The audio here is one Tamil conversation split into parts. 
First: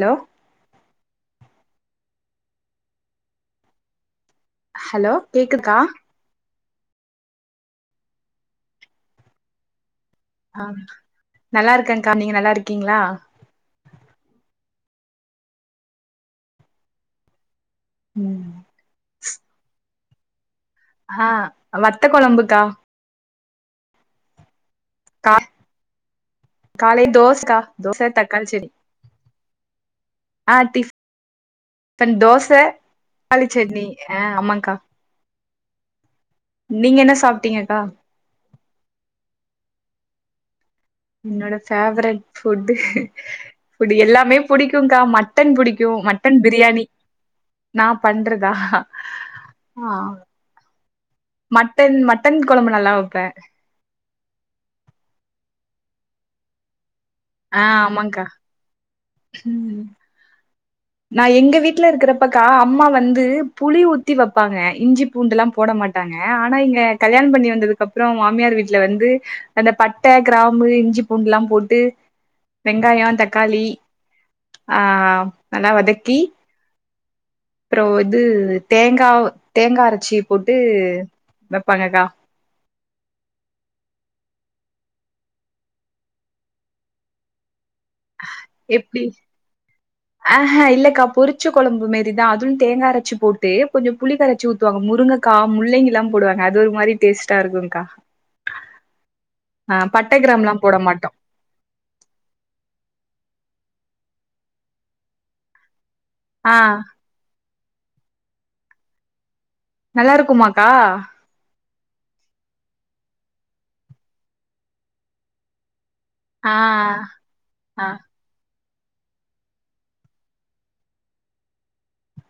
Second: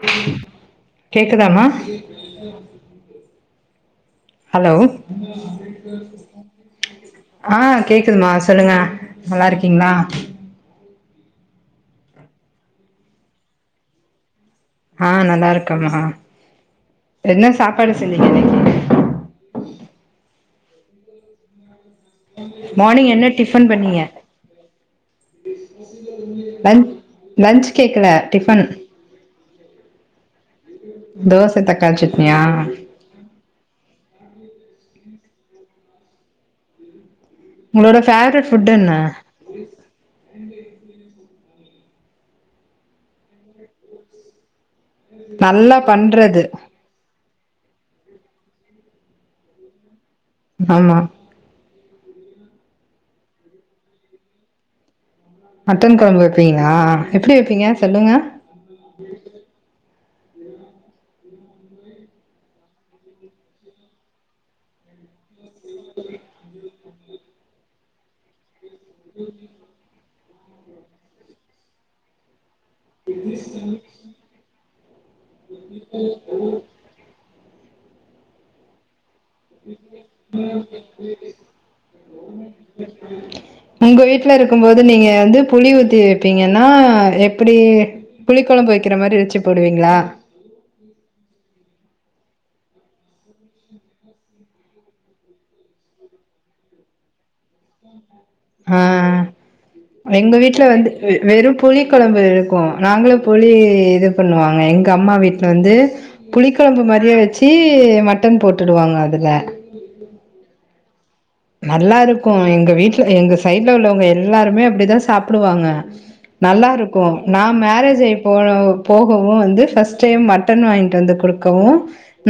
ஹலோ ம் கேக்குதாமா ஹலோ ஆ கேக்குதுமா சொல்லுங்க நல்லாருக்கீங்ளா ஆ நல்லாருக்கங்க்கா நீங்க நல்லாருக்கீங்ளா ஆ நல்லாருக்கம்மா என்ன சாப்பாடு செஞ்சிங்க ம் இன்னக்கி [inaudible] ஆ ஆ வத்த கொழம் மார்னிங் என்ன டிஃபன் பண்ணிய கா லன் காலை தோசக்கா லன்ச் கேக்கல தோச தக்காளி டிஃபன் சட்னி ஆ தோச தக்காளி சட்னியா க்காளிச்சட்னி ஆ ஆமாக்கா நீங்க என்ன சாப் உங்களோட ஃபேவரட் ஃபுட் என்ன என்னோட ஃபேவரட் ஃபுட்டு புடு எல்லாமே புடிக்குங்கா மட்டன் நல்லா புடிக்கூ மட்டன் பண்றது பிரியாணி நா பண்றதா ஆ ஆமா மட்டன் மட்டன் கொழம்பு நல்லா வப்ப மட்டன் கொழம்பு வப்பீங்களா எப்டி ஆ வப்பீங்க சொல்லுங்க ஆமாக்கா ம் நா எங்க வீட்ல இருக்றப்பக்கா அம்மா வந்து புளி ஊத்தி வப்பாங்க இஞ்சி பூண்டுலா போட மாட் டாங்க ஆனா இங்க கல்யாண பண்ணி வந்ததுக்கப்றோ மாமியார் வீட் ட்ல வந்து அந்த பட்ட க்ராம்பு இஞ்சி பூண்டுலா போட்டு வெங்காயொ தக்காளி ஆ ஆ [inaudible] ப்றோ இது தேங்காவு தேங்கா அரச்சி போட்டு வெப்பாங்ககா [inaudible] உங்க வீட்ல இருக்கும்போது நீங்க வந்து புளி ஊத்தி வெப்பீங்கன்னா எப்டி புளிக் கொழம்பு வெக்கிற மாரி வெச்சு போடுவீங்ளா ஆஹா இல்லக்கா பொறிச்ச கொழம்பு மேரிதா அதுவு தேங்கா அரச்சி போட்டு கொஞ்சொ புளிக்கரச்சு ஊத் துவாங்க முருங்கக்கா முள்ளங்கிலா போடுவாங்க அது ஒரு மாரி டேஸ்ட்டா இருக்குங்க்கா ஆ ஆ பட்ட எங்க கிராம்புல்லா வீட்ல போட வந்து மாட்டோ வெ வெறு புளி கொழம்பு இருக்கூ நாங்களு புளி இது பண்ணுவாங்க எங்க அம்மா வீட்ல வந்து புளிக் ஆ கொழம்பு மாரியே வச்சி மட்டன் போட்டுடுவாங்க அதுல நல்லாருக்குமாக்கா நல்லாருக்கூ எங்க வீட்ல எங்க சைட்ல உள்ளவங்க எல்லாருமே அப்டிதா சாப்டுவாங்க ஆ நல்லாருக்கூ நா ஆ மேரேஜ் ஆயி போ போகவு வந்து ஃபஸ் டைம் மட்டன் வாங்கிட்டு வந்து குடுக்கவு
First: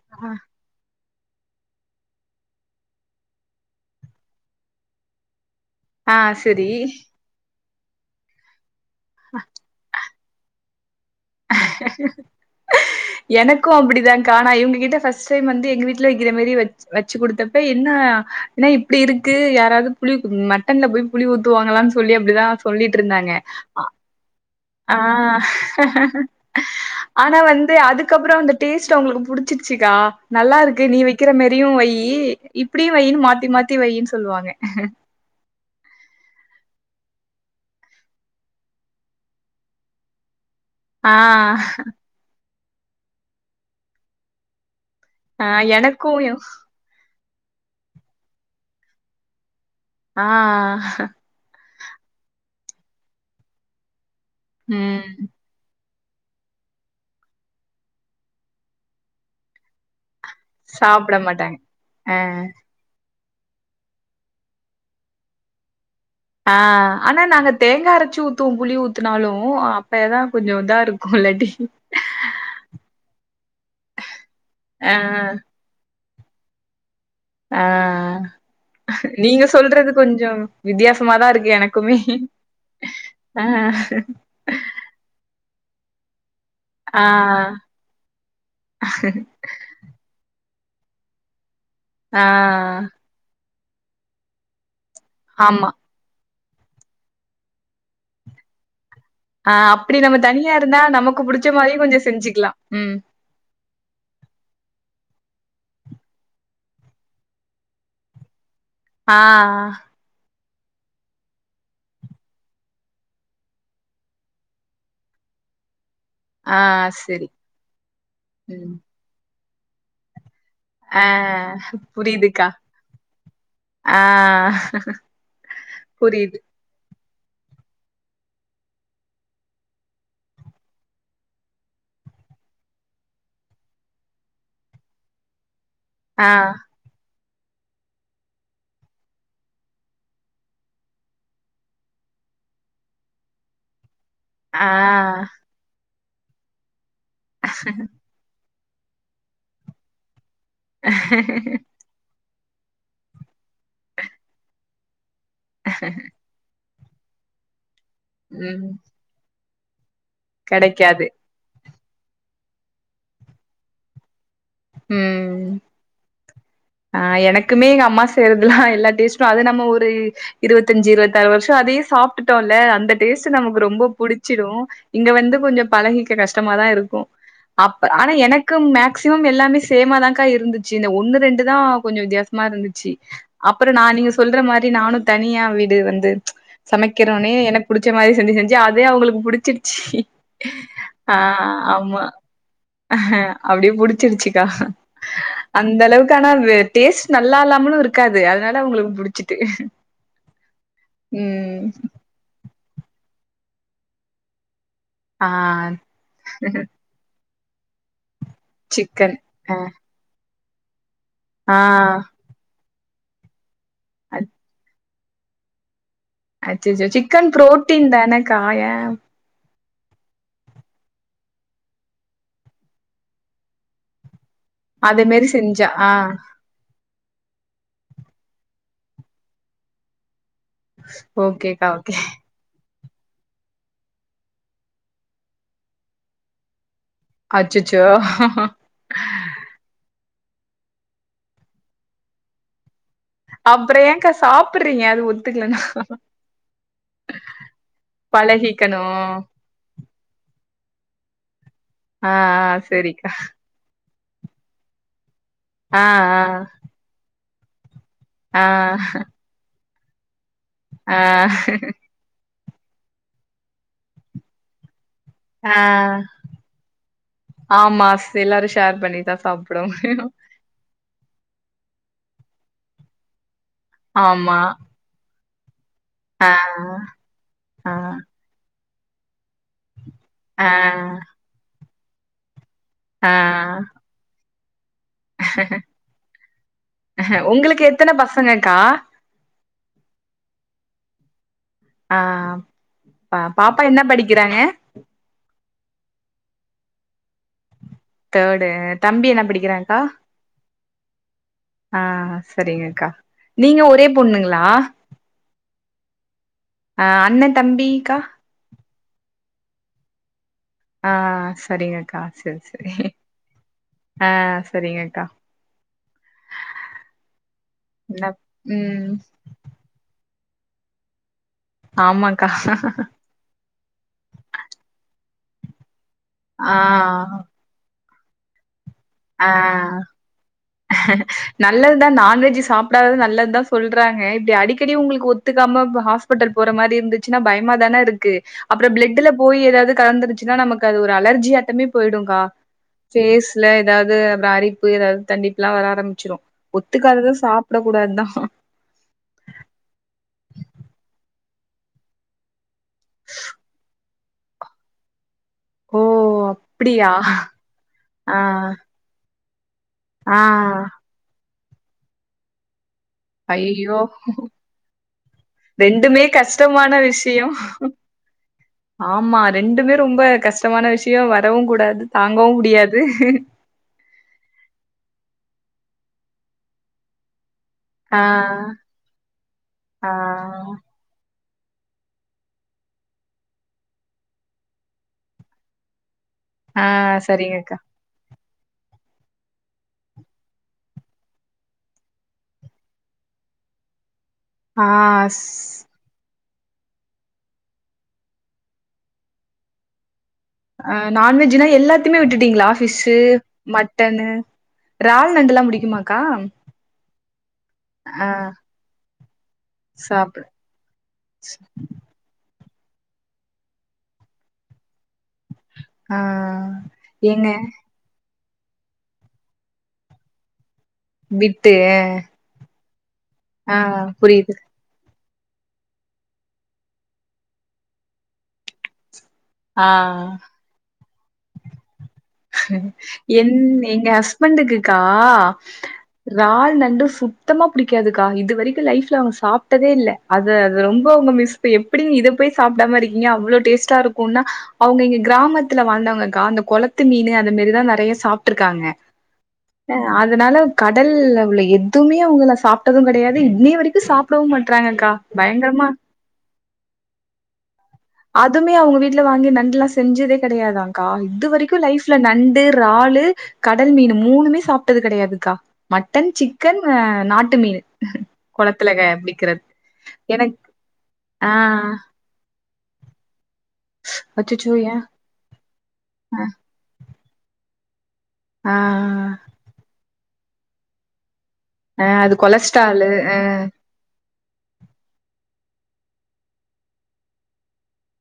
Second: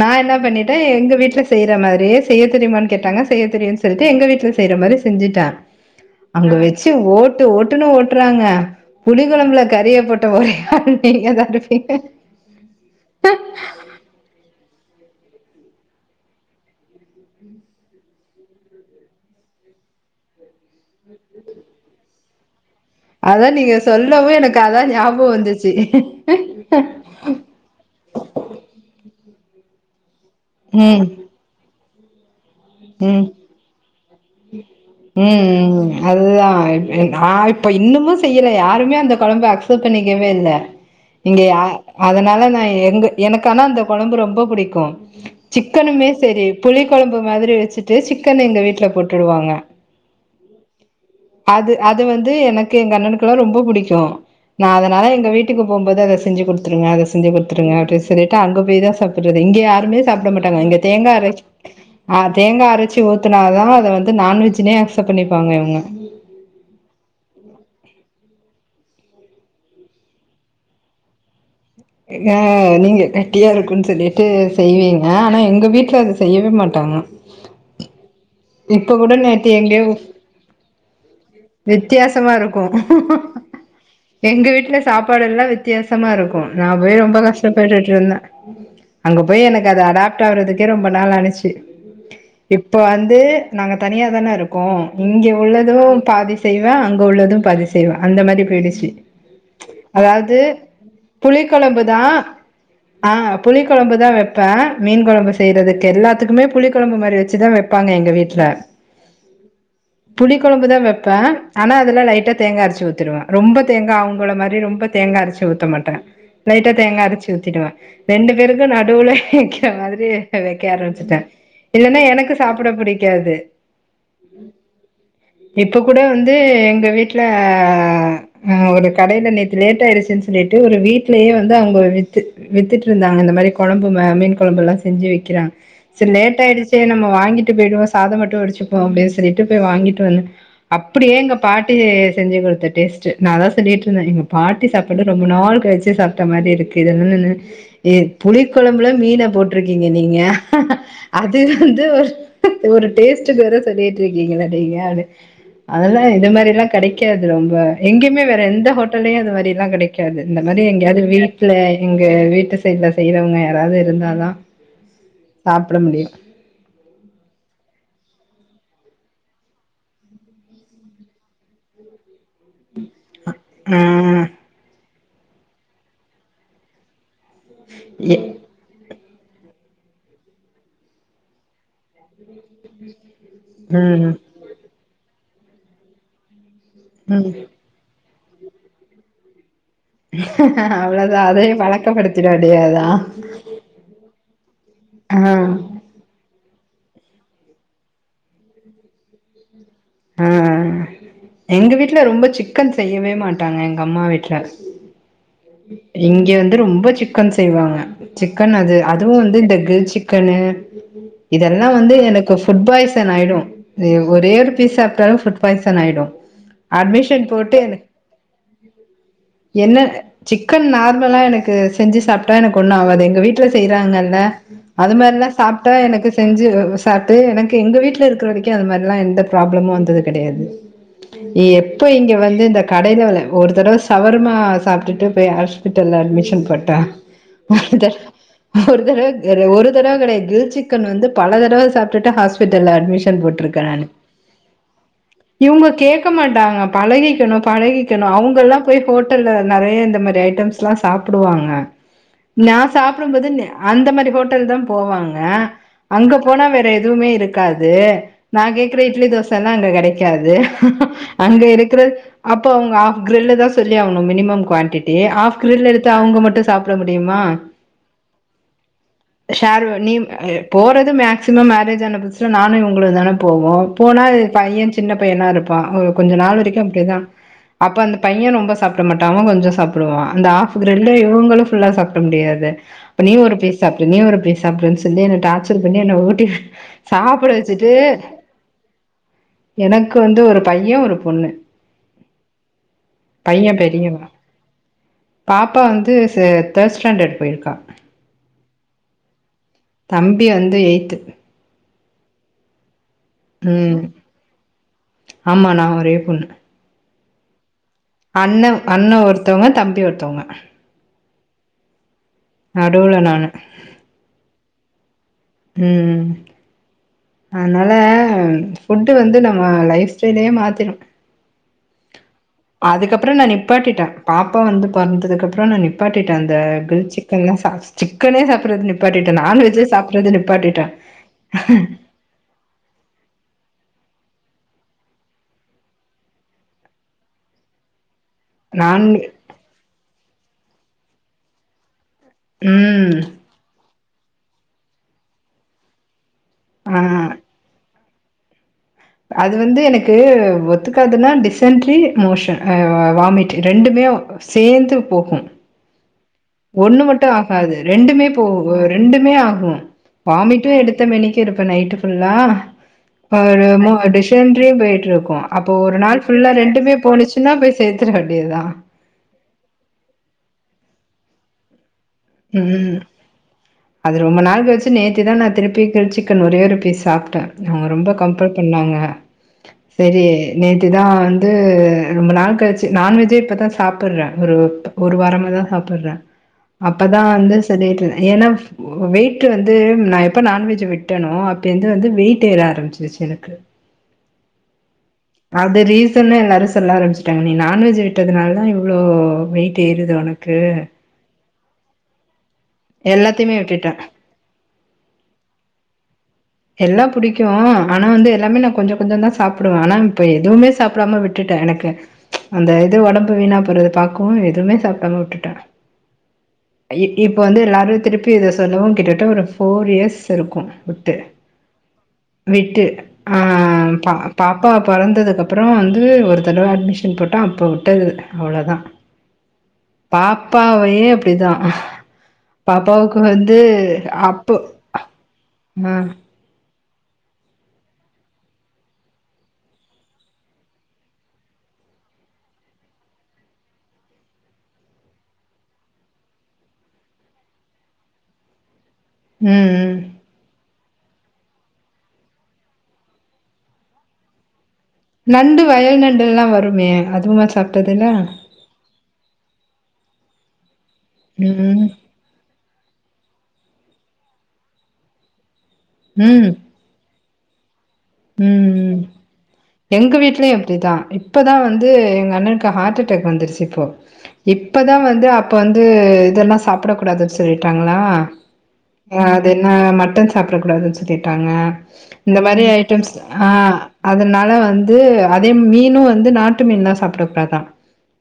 நா என்ன பண்ணி த எங்க வீட்ல செய்ற மாரியே செய்ய தெரிமானு கேட்டாங்க செய்ய தெரியு சொல்ட்டு எங்க வீட்ல செய்ற மாரி செஞ்சுட்டே ஆ அங்க செரி வச்சு ஓட் ட்டு ஓட்டுன்னு ஓட்றாங்க புளி கொழம்புல கறியப்போட்ட ஒரே ஆள் தெரியாது [inaudible] கா நா இங்க கிட்ட ஃபஸ்ட் டைம் வந்து எங்க வீட்ல வெக்கிற மரி வச் வச்சு குடுத்தப்ப என்ன என்ன இப்டி இருக்கு யாராது புளி மட் டன்ல போய் புளி ஊத்துவாங்களான் சொல்லி அப்டிதா சொல்லி அதா நீங்க சொல்லவு எனக்கு அதா ஆ ஞாபோ வந்துச்சு ஆனா வந்து அதுக்கப்றோ அந்த டேஸ்ட் அவுங்களுக்கு புடிச்சிருச்சுக்கா நல்லா இருக்கு நீ ம் வெக்கிற மேரி அதயு வையி இப்டியு வையி மாத்தி மாத்தி வையின் சொல்வாங்க ம் ம் ம் அதுதா நா இப்ப இன்னுமு செய்யல யாருமே அந்த கொழம்ப அக்சப்ட் பண்ணிக்கவே இல்ல ஆ இங்க யா அதனால நா எங்க எனக்கு ஆனா அந்த கொழம்பு ரொம்ப புடிக்கு ஆ எனக்கு சிக்குனுமே செரி புளி கொழம்பு மாதிரி வச்சுட்டு சிக்கன் எங்க வீட்ல போட்டுடுவாங்க ஆ ஆ அது அது வந்து எனக்கு எங்க அண்ணனுக்குலா ரொம்ப புடிக்கு நா ம் அதனால எங்க வீட் ட்டுக்கு போம்போது அத செஞ்சு குடுத்துருங்க அத செஞ்சு குடுத்துருங்க அப்டி சொல்லிட்டு அங்க போய் தா சாப்புர்றது இங்க யாருமே சாப்ட மாட்டாங்க இங்க தேங்கா சாப்ட அரைச்சி மாட்டாங்க ஆ தேங்கா அரைச்சி ஊத்துனாதா அத வந்து நான் வெஜ்னே அக்சப்ட் பண்ணிப்பாங்க இவங்க ஆ ஆனா நாங்க தேங்கா அரைச்சு ஊத்துவோ புளி ஊத்துனாலு அப்பதா கொஞ்சோ இதாருக்கு இல்லாட்டி ஆ நீங்க கெட்டியா இருக்குன் சொல்லிட்டு ஆ செய்வீங்க ஆனா எங்க வீட்ல அது செய்யவே மாட்டாங்க ஆ இப்ப ஆ கூட நீங்க நேத்து எங்கயோ சொல்றது கொஞ்சோ வித்யாசமாதா இருக்கு எனக்குமே வித்தியாசமா இருக்கு அ எங்க வீட்ல சாப்பாடெல்லா வித்தியாசமா இருக்கு நா போய் ஆ ரொம்ப கஷ்டப்பட்டுட்ருந்தே அங்க போய் எனக்கு அது அடாப் டாவுறதுக்கே ரொம்ப நாள் ஆணுச்சு ஆ இப்ப வந்து நாங்க தனியா தான இருக் க்கு இங்க ஆமா உள்ளது பாதி செய்வே அங்க உள்ளது பாதி செய்வே அந்த மாரி பேய்டுச்சு அ அப்டி நம்ம தனியா இருந்தா நமக்கு புடிச்ச மாரி புளிக்கொழம்பு தா கொஞ்சோ செஞ்சுக்குலா ம் ஆ புளிக்கொழம்பு தா வைப்பே மீன் கொழம்பு செய்றதுக்கு எல்லாத்துக்குமே புளி கொழம்பு மாரி வச்சு தா வைப்பே ப்பாங்க எங்க வீட்ல ஆ ஆ புளி கொழம்பு தா வைப்பே ஆனா அதுல லைட்டா தேங்கா அரைச்சு ஊத்திருவே ரொம்ப தேங்கா அவங்கள மாரி ரொம்ப தே தேங்கா அரச்சு ஊத்த மாட்டே ஆ லைட்டா தேங்கா செரி அரச்சு ஊத்திடுவே ரெண்டு பேருக்கு ம் நடுவுல வைக்கிற மாதிரி வைக்கே ஆ ஆரம்பிச்சுட்டே இல்லன்னா எனக்கு புரியுதுக்கா சாப்ட புடிக்காது ஆ இப்ப கூட வந்து புரியுது எங்க வீட் வீட்ல அ ஒரு கடைல நேத்து லேட் ஆயிடுச்சுன் சொல்லிட்டு ஒரு வீட் வீ்ட்லயே வந்து அவங்க வித்து வித்துட்ருந்தாங்க இந்த மாரி கொழம்பு ம மீன் கொழம்பு எல்லா செஞ்சு விக்கிறாங் செரி ஆ லேட் ஆயிடுச்சே நம்ம வாங்கிட்டு போயிடுவோ சாதோ மட்டு வடிச்சுப்போ அப்டின் சொல்லிட்டு போய் வாங்கிட்டு வந்தே அப்டியே எங்க பாட்டி செஞ்சு குடுத்த டேஸ்ட்டு நா அதா சொல்லிட்ருந்தே பாட்டி ஆ சாப்பாடு ரொம்ப நாள் கழிச்சு சாப்ட்ட மாரி இருக்கு [inaudible] ஏ புளி கொழம்புல மீன போட்ருக்கீங்க நீங்க அது வந்து ஒரு ஒரு டேஸ்ட்க்கு வேற சொல்லிட்ருக்கீங்களா நீங்கனு அததா இத மாதிரிலா கெடைக் கிடைக்காது ரொம்ப எங்கயுமே வேற ம் எந்த ஹோட்டலையு அது மாரிலா கிடைக்காது இந்த மாரி எங்கயாவது கெடைக்காது வீ இல்ல எங்க வீட்டு சைட்ல செய்யறவங்க யாராவது இருந்தா தா சாப்ட முடியு அ எனக்குமே எங்க அம்மா செய்றதுலா எல்லா டேஸ்ட்டு அது நம்ம ஒரு இருவத்தஞ்சு இருவத்தி ஆறு வருஷ அதே சாப்ட் விட்டோல்ல அந்த டேஸ்ட் நமக்கு ஆ ரொம்ப புடிச்சிடு இங்க வந்து கொஞ்ச பழகிக்க கஷ்டமா தா இருக்கு அப்ப ஆனா எனக்கு மேக்சிமம் எல்லாமே சேமா தான்கா இருந்துச்சு இந்த ஒன்னு ரெண்டு தா கொஞ்ச வித்தியாச மாரி இருந்துச்சு அப்பற நா நீங்க ம் சொல்ற மாரி நானும் தனியா வீடு வந்து சமைக்கிறோனே ம் எனக்கு புடிச்ச மாரி செஞ்சு செஞ்சு அதே அவங்களுக்கு புடிச்சி அ அவ்ளோதா அதையு ஆமா பழக்கப்படுத்திட வேண்டியதா அப்டியே புடிச்சிருச்சு ஹ அந் ஆ அந்த அளவுக்கு ஆனா அது டேஸ்ட் நல்லா இல்லாமலு இருக்காது அதனால அவங்களுக்கு புடிச்சிட்டு அ ம் எங்க வீட்ல ரொம்ப சிக்கன் செய்யவே மாட்டாங்க எங்க அம்மா வீட்ல ஆ இங்க வந்து ரொம்ப சிக்கன் செய்வாங்க சிக்கன் அது சிக்கன் அதுவும் வந்து அ இந்த கிரில் சிக்கனு ஆ இதெல்லா வந்து எனக் இப்ப ஃபுட் பாய்சன் ஆயிடு ஒரே ஒரு பீஸ் சாப்ட்டாலு ஃபுட் பாய்சன் ஆயிடு அச்ச அச்சோ அட்மிஷன் சிக்கன் போட்டு எனக்கு ப்ரோட்டீன் தானக்கா ஏ என்ன சிக்கன் நார்மலா எனக்கு செஞ்சு சாப்பிட்டா எனக்கு ஒண்ணு ஆவாது எங்க வீட்டுல செய்யறாங்கல்ல அது அதே மாரி மாரில்லா செஞ்சா சாப்ட்டா ஆ எனக்கு செஞ்சு பாத்து எனக்கு எங்க வீட்ல இருக்கிற வரைக்கு அது மாரிலா எந்த ப்ராப்ளமு வந்தது கெடையாது ஏ ஓகேக்கா எப்ப ஓகே இங்க வந்து இந்த கடைல ஒரு தடவ சவர்மா சாப்ட்டுட்டு போய் ஹாஸ்பிட்டல அட்மிஷன் போட்டா ஒரு அச்சச்சோ தடவ ஒரு தடவ ஒரு தடவ கிடயாது கிரில் சிக்கன் வந்து பல தடவ சாப்டுட்டுட்டு ஹாஸ்பிட்டல் அட்மிஷன் போட்ருக்க அப்புற நானு ஏன்க்கா சாப்புட்றீங்க அது ஒத்துக்கலனா இவங்க கேட்க மாட்டாங்க பழகிக்கணு பழகி ணும் அவங்கலாம் போய் பழகிக்கணு ஹோட்டல்ல நெறைய இந்த ஐட்டம்ஸ்லா சாப்புடுவாங்க ஆ ஆ நா செரிக்கா சாப்புடும் போது ந அந்த மாரி ஹோட்டல் தா போவாங்க ஆ அங்க போனா வேற எதுவுமே இருக்காது நா ஆ கேக்கற இட்லி தோசலா அங்க கிடைக்காது ஆ ஆ அங்க இருக்கற அப்போ அவங்க ஆப் கிரில் தா சொல்லி ஆவணும் மினிமம் குவாண்டிட்டி ஆப் ஆ கிரில் எடுத்து அவங்க மட்டு சாப்ட முடியுமா ஆமா எல்லாரு ஷேர் பண்ணிதா ஷேர்ரு நீம் சாப்புடுவோ அ அ ஏ போறது மேக்சிமம் மேரேஜ் ஆன புதுசுல நானு இவங்களு தான போவோம் போனா ஆமா பையன் பொ சின்ன பையன்னா இருப்பா கொஞ்ச ஆ நாள் வரைக்கு அப்படிதா ஆ அப்ப அந்த பையன் ரொம்ப சாப்பிட மாட்டா அவன் கொஞ்சோ சாப்டுவா வா அந்த ஆ ஆப் கிரட இவங்களு புல்லா சாப்ட முடியாது அப்ப நீ ஒரு ஆ பீஸ் சாப்டு நீ ஒரு பீஸ் சாப் சாப்டுனு சொல்லி என்ன டார்ச்சர் பண்ணி என்ன ஊட்டி அஹ சாப்பட உங்களுக்கு வச்சுட்டு எத்தன பசங்கக்கா எனக்கு வந்து ஒரு பையன் ஒரு பொண்ணு ஆ ஆமா ப பையன் பாப்பா என்ன பெரியவன் படிக்கிறாங்க பாப்பா வந்து ச தேர்ட் ஸ்டாண்டர்ட் போயிருக்கா தேர்ட் அ தம்பி என்ன படிக்கிறாங் தம்பி வந்து எயி்த் ஆ சரிங்க அக்கா நீங்க ம் ஒரே பொண்ணுங்களா? ஆமா நான் ஒரே பொண்ணு ஆ அண்ண, தம்பிக்கா அண்ண அண்ண ஒருத்தவங்க தம்பி ஒருத்தவங்க. ஆ சரிங்க அக்கா சரி. சரி நடுவுல நானு ஆ சரிங்க அக்கா ம் ம் அதனால என்ன ம் ஃபுட்டு வந்து நம்ம லைஃப் ஸ்டைலயே மாத்திரு ஆமாக்கா அப்புற நா நிப்பாட்டிட்ட பாப்பா வந்து பொறந்தது அப்ரோ நா நிப்பாட்டிட்ட அந்த ஆ கிரில் சிக்கன சாப்ஸ் சிக்கனே சாப்றது நிப்பாட்டிட்ட ஆ நான்வேஜ் சாப்றது நிப்பாட்டிட்ட நல்லதுதா நான்வெஜ் சாப் ப்றவு நல்லதுதா சொல்றாங்க இப்டி அடிக்கடி உங்ளுக்கு ஒத்துக்காம போ ஹாஸ்பிட்டல் போற மாரி இருந்து ச்சினா பயமா தான இருக்கு அப்புற நான் பிளட்ல போய் ஏதாவது கலந்துருச்சின்னா நமக்கு அது ஒரு அலர்ஜி ஆட்டமே போய்டும்கா ம் சேஸ்ல ஏதாவது அந்த அரிப்பு ஏதாவது தண்டிப்புல்லா வர ஆரம்பிச்சிரு ஆ ஒத்துக்காதத சாப்ட கூடாதுதா அது வந்து எனக்கு ஒத்துக்காதுன்னா டிசென்ட்ரி மோஷன் அ அ வ வாமிட் ரெண்டுமே ஓ சேர்ந்து போகு ஓ ஒன்னு அப்டியா மட்டு ஆகாது ரெண்டுமே ஆ போகு ரெண்டுமே ஆகு ஆ வாமிட்டும் எடுத்த மனிக்கி இருப்ப நைட்டு புல்லா பாருமோ ஐயயோ டிசன்டரிம் போயிட்டு இருக்கு அப்போ ஒரு நாள் ரெண்டுமே ஃபுல்லா கஷ்டமான ரெண்டுமே போனிச் விஷயோ சின்னா போய் சேத்தர வேண்டியதா ஆமா ரெண்டுமே ரொம்ப கஷ்டமான விஷ்யோ வரவு கூடாது தாங்கவு முடியாது ம் அது ரொம்ப நாள் கழிச்சி நேத்துதா நா திருப்பி கிரில் சிக்கன் ஒரே ஒரு பீஸ் சாப்ட நாங்க ரொம்போ ஆ கம்போட் இண்ணாங்க ஆ சரி நேத்திதா வந் வந்து ரொம்ப நாள் கழிச்சி நான்வெஜ் இப்பதா சாப்ற ஒரு ஒரு ஒரு வாரமா தா சாப்புடுற ஆ அப்பதா வந்து சரிங்கக்கா சரின்றத ஏனாஃப் வெயிட் வந்து நா எப்ப நான்வெஜ் விட்டநோ அப்ப வந்து வந்து வெயிட் ஏற ஆரம்பிச்சிருச்சி எனக்கு ஆஸ் அது ரீசனே எல்லாருஸ் சொல்ல ஆரம்பிச்சட்டாங்க நீ நான்வெஜ் விட்டதுனால தா இவ்ளோ வெயிட் ஏறுது உனக்கு ஆ நான்வெஜ்னா எல்லாத்தையுமே விட்டுட்டீங்ளா ஃபிஷ்ஷு எல்லாத்தையுமே விட்டுட்டேன். மட்டனு இறால் நண்டு எல்லா முடிக்குமாக்கா எல்லா புடிக்கு ஆனா வந்து எல்லாமே நா கொஞ்ச கொஞ்சமா தா சாப்டுவ ஆனா இப்ப சாப்டு எதுவுமே சாப்டாம விட் விட்டுட்ட எனக்கு அந்த இது உடம்பு வீணா போறது பாக்கவு எதுவுமே சாப்டாம விட்டுட்ட ஆ இ இப்ப ஏங்க வந்து எல்லாரு திருப் இப்ப இத சொல்லவு கிட்டத்தட்ட ஒரு ஃபோர் இயர்ஸ் இருக்கு விட்டு விட்டு அஅ விட்டு ஆ பா புரியுது பாப்பாப் பொறந்ததுக்கு அப்புறோ வந்து ஒரு தடவ அட்மிஷன் போட்டோ அப்போ விட்டது அவ்ளோதா ஆ பாப்பாவே அப்டிதா பாப்பாவுக்கு என் வந்து எங்க அப்போ ஹஸ்பண்டுக்குக்கா ஆ ம் இறால் நண்டு சுத்தமா புடிக்காதுக்கா இது வரைக்கு லைஃப்ல அவுங்க சாப்டதே இல்ல அது அது ரொம்ப அவுங்க மிஸ் இப்ப எப்பிடிங்க இதப் போய் சாப்டாம இருக்கீங்க அவ்ளோ டேஸ்டா இருக்குன்னா அவுங்க இங்க கிராமத்துல வாழ்ந்தவங்கக்கா அந்த கொளத் குளத்து மீனு அத மாரிதா நெறைய சாப்ட்டுருக்காங்க அ ம் அதனாலப் கடல்ல உள்ள எதுமே அவுங்கள சாப்டது கெடையாது இன்னைய வரைக்கு சாப்டவு மாட்றாங்கக்கா நண்டு பயங்கரமா வயல் நண்டுல்லா வருமே அதுவுமா சாப்ட்டதில்ல அதுமே அவுங்க வீட்ல வாங்கி நண்டுல்லா செஞ்சதே கெடையாதாங்கா இது வரைக்கு ம். லைஃப் நண்டு இறாலு கடல் மீனு மூனுமே சாப்ட்டது கெடையாதுக்கா மட்டன் சிக்கன் ஆ நாட்டு மீனு ம் கொளத்துல ம் க புடிக்கிறது எங்க வீட்லயு எனக் அப்டிதா ஆ இப்பதா வந்து எங்க அண்ணனுக் ஹார்ட் அட்டாக் வந்துருச்சு இப்போ அச்சச்சோ ஏ இப்பதா வந்து அப் இப்ப வந்து இதெல்லா சாப்டக் கூடாதுனு சொல்லிட்டாங்களா ஆ அது ஆ மட்டன் சாப்டக் கூடாதுன் சொல்லிட்டாங்க அ அது இந்த மாரி கொலஸ்டாலு ஐட்டம்ஸ் அ ஆ அதனால வந்து அதே மீனும் வந்து நாட்டு மீன்லா சாப்டக் கூடாதா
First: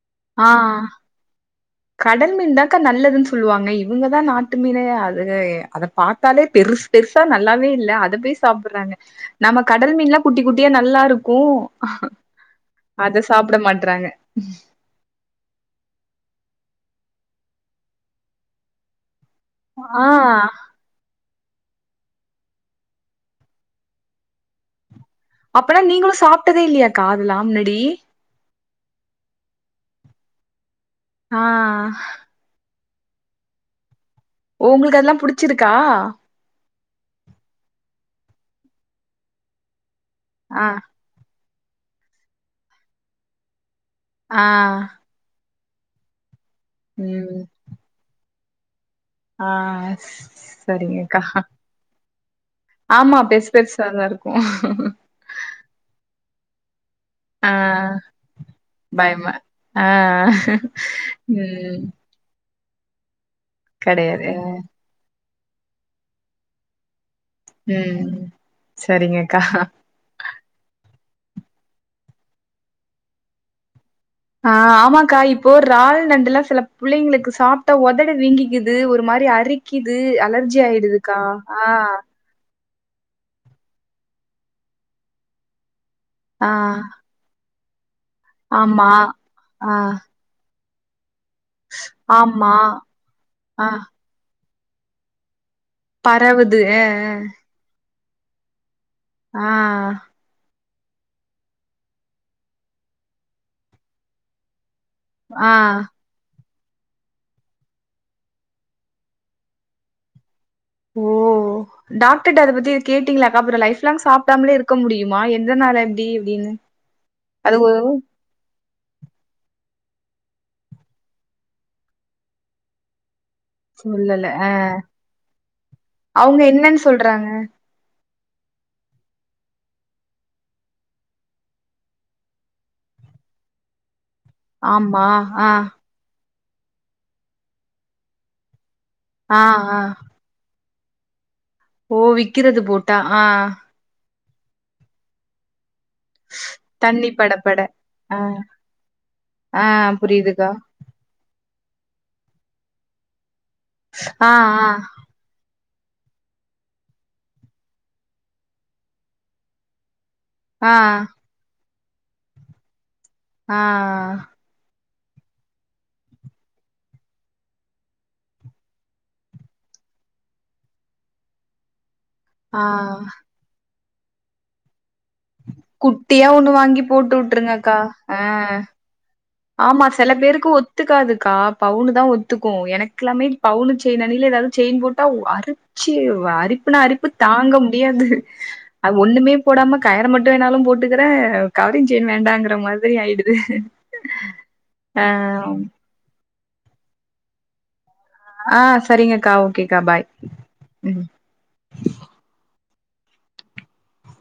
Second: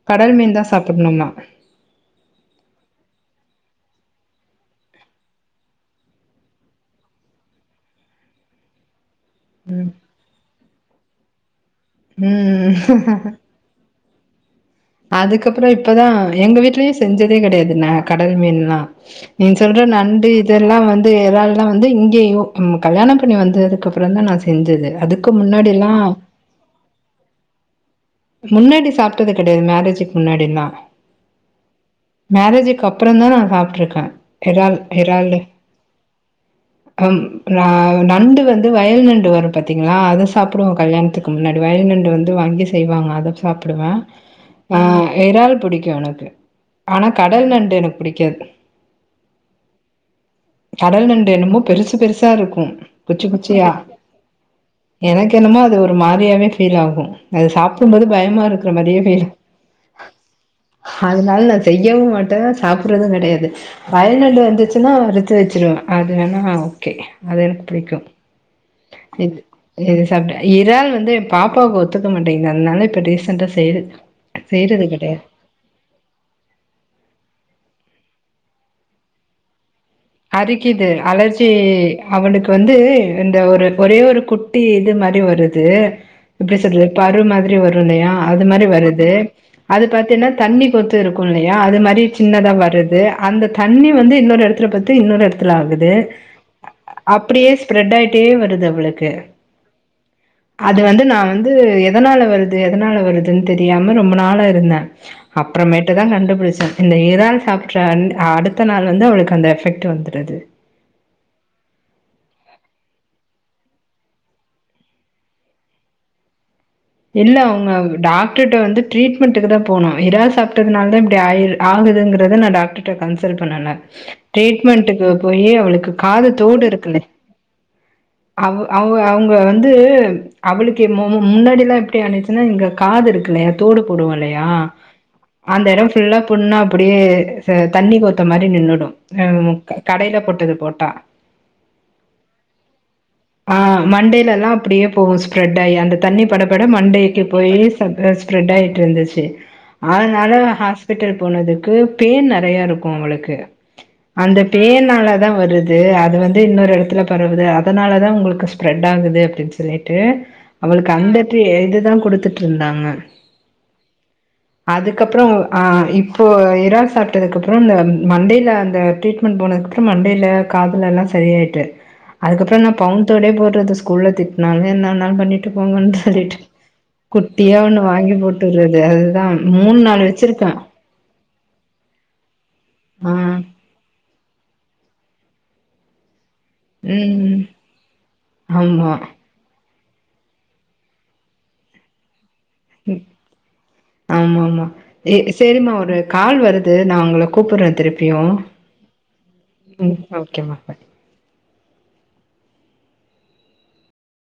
கடல் ஆ மீன்தா சாப்புட்ணுமா கடல் மீன் தாக்கா நல்லதுன்னு சொல்லுவாங்க இவுங்கதா நாட்டு மீனு அது அதப் பாத்தாலே பெருஸ் பெருசா நல்லாவே இல்ல அதப் போயி சாப்புட்றாங்க நம்ம கடல் மீன்லா குட்டிக் குட்டியா நல்லாருக்கு அத ம். சாப்ட மாட்றாங்க அதுக்கப்புறோ இப்பதா எங்க வீட்டுலயு செஞ்சதே கெடையாது ந கடல் மீன்லா நீங்க சொல்ற நண்டு ஆ இதெல்லா வந்து து இறால்லா வந்து இங்கேயு கல்யாணோ பண்ணி வந்ததுக்கு அப்புறந்தா நா செஞ்சது அதுக் அப்பனா நீங்களு சாப்டதே இல்லையாக்கா அதெல்லா மின்னாடி முன்னாடி சாப்டது கெடையாது மேரேஜுக்கு முன்னாடில்லா ஆ மேரேஜுக்கு அப்புறந்தா நா சாப்டுருக்கே ஓ எறால் உங்களுக்கு அதெல்லா எறாலு புடிச்சிருக்கா ம் ஆ நண்டு வந்து வயல் நண்டு வரும் பாத்தீங்களா அத ஆ சாப்டுவோ கல்யாணத்துக்கு க்கு முன்னாடி வயல்நண்டு வந்து வாங்கி செய்வாங்க அத சாப்பிடுவே ஆ எறால் புடிக்கு எனக்கு ஆனா ம் கடல் நண்டு எனக்கு புடிக்காது ஆ கடல் செரிங்கக்கா நண்டு என்னமோ பெருசு பெருசா இருக்கு ஆமா குச்சி பெருசு குச்சியா பெருசாதா இருக் எனக்கு என்னமோ அது ஒரு மாரியாவே ஃபீல் ஆகு அத ஆ சாப்பிடும்போது பயமா இருக்கற மாரியே ஃபீலு பயமா ஆ அதனால நா ம் செய்யவு மாட்டே சாப்டுறதுங் கெடையாது கெடையாது வயல்நண்டு வந்துச்சுன்னா வறுத்து வச்சிருவே அது வேணா ஓகே அது எனக்கு புடிக்கு ம் இது சரிங்கக்கா இ இறால் வந்து ஏ பாப்பாவுக்கு ஒத்துக்க மாட்டேங்குது அதனால இப்ப ரீசண்டா செய் ஆ ஆமாக்கா இப் போ றால் நண்டுல்லா சில புள்ளைங்களுக்கு சாப்டா ஒதடு வீங்கிக்குது ஒரு மாரி அரிக் க்குது அலர்ஜி அரிக்குது ஆயிடுதுக்கா அலர்ஜி ஆ அவனுக்கு வந்து இந்த ஒரு ஒரே ஒரு குட்டி இது மாரி வருது ஆ எப்புடி சொல்றது பரு மாதிரி வரு இல்லையா அது மாதிரி ஆமா வருது ஆ அது பாத்தீனா தண்ணி கொத்து இருக்கு இல்லையா அது மாரி சின்னதா ஆமா வருது அந்த ஆ தண்ணி வந்து இன்னொரு எடத்துல பத் து இன்னோரு எடத்துல ஆகுது பரவுது அப்டியே ஸ்ப்ரெட் ஆயிட்டே வருது அவளுக்கு ஆ அது வந்து நா வந்து எதனால வருது எதனால வருதுன்னு தெரியாம ரொம்ப நாளா இருந்தே ஆ அப்பறமேட்டுதா கண்டுபுடிச்சே இந்த இறால் சாப்புட்ற அந் அடுத்த நாள் வந்து அவளுக்கு அந்த எஃபெக்ட் ட்டு வந்துடுது ஓ டாக்டர்ட்ட அத பத்தி எது கேட்டீங்களா அக்கா அப்றோ லைஃப் லாங் சாப்டாமலே இருக்க முடியுமா எதனால இப்டி அப்டின் இல்ல உங்க டாக்டர்ட வந்து ட்ரீட்மெண்ட்டுக்கு தா போனோ இறால் சாப்டதுனால தா இப்டி ஆயிரு ஆகுதுங்குறத நா டாக்டர் ட்ட கன்சல்ட் பண்ணுன சொல்லல அ ட்ரீட்மெண்ட்டுக்கு போயி அவளுக்கு காது அவுங்க தோடு என்னன்னு இருக்குல்ல சொல்றாங்க அவ் அவ அவங்க வந்து அவளுக்கு எ மு மு முன்னாடிலா எப்டி ஆனுச்சுன்னா இங்க காது இருக்குல்லையா தோடு போடுவோ இல்லையா ஆமா ஆ அந்த எடோ ஃபுல்லா புண்ணா அப்பிடியே ஆ தண்ணி கோத்த மாரி நின்னுடு ஆ க கடைல போட்டது புரோட்டா ஓ விக்கிறது புரோட்டா ஆ மண்டைலலா அப்பிடியே போகு ஸ்ப்ரெட் ஆயி அந்த தண்ணி பட தண்ணி மண்டைக்கி பட போயி பட ச த ஆ ஸ்ப்ரெட் ஆயிட்ருந்துச்சு ஆ அதனால புரியுதுக்கா நா ஹாஸ் பிட்டல் போனதுக்கு பேன் நெறையா இருக்கு அவளுக்கு ஆ அந்த பேன்னாலதா வரு து அது வந்து இன்னொரு எடத்துல பரவுது அதனாலதா உங்களுக்கு ஸ்ப்ரெட் ஆகுது அப்டின்னு சொல்லிட்டு ஆ ஆ அவளுக்கு அந்த ட்ரீ இதுதா குடுத்துட்ருந்தாங்க ஆ அதுக்கப்றோ ஆ இப்போ இறால் சாப்ட்டதுக்கப்றோ இந்த ம் மண்டைல அந்த ட்ரீட் மெண்ட் போனதுக்கப்றோ மண்டைல காதுலல்லா சரியாயிட்டு அதுக்கப்றோ ஆ நா பவுன் தோடே போடுறது ஸ்கூல்ல திட்னாலு என்ன வேண்ணாலு பண்ணிட்டு போங்கன்னு குட்டியா சொல்லிட்டு ஒண்ணு வாங்கி போட்டு குட்டியா வுட்டுருங்கக்கா ஒண்ணு ஆ வாங்கி போட்டுர்றது அதுதா மூணு ஆமா நாலு சில பேருக்கு வச்சிருக்கே ஒத்துக்காதுக்கா பவுனுதா ஒத்துக்கு ஆ எனக்குலாமே பவுனு செய்ன ங்ல எதாவது செயின் போட்டா ஒ அரிச்சு அரி ப்புனா அரிப்பு ம் தாங்க முடியாது அ ஆமா ஒண்ணுமே போடாம கயிற மட்டும் வேணாலும் போட்டுக்கறே கவரிங் செயின் வேண்டாங்குற மாதிரி ஆயிடுது ஆமா ஆமா ஆ எ சேரிம்மா ஒரு கால் வருது நா உங்கள கூப்புட்றே திருப் பியு ஆ சரிங்கக்கா ஓகேக்கா ம் பாய் ஓகேம்மா பாய் ம்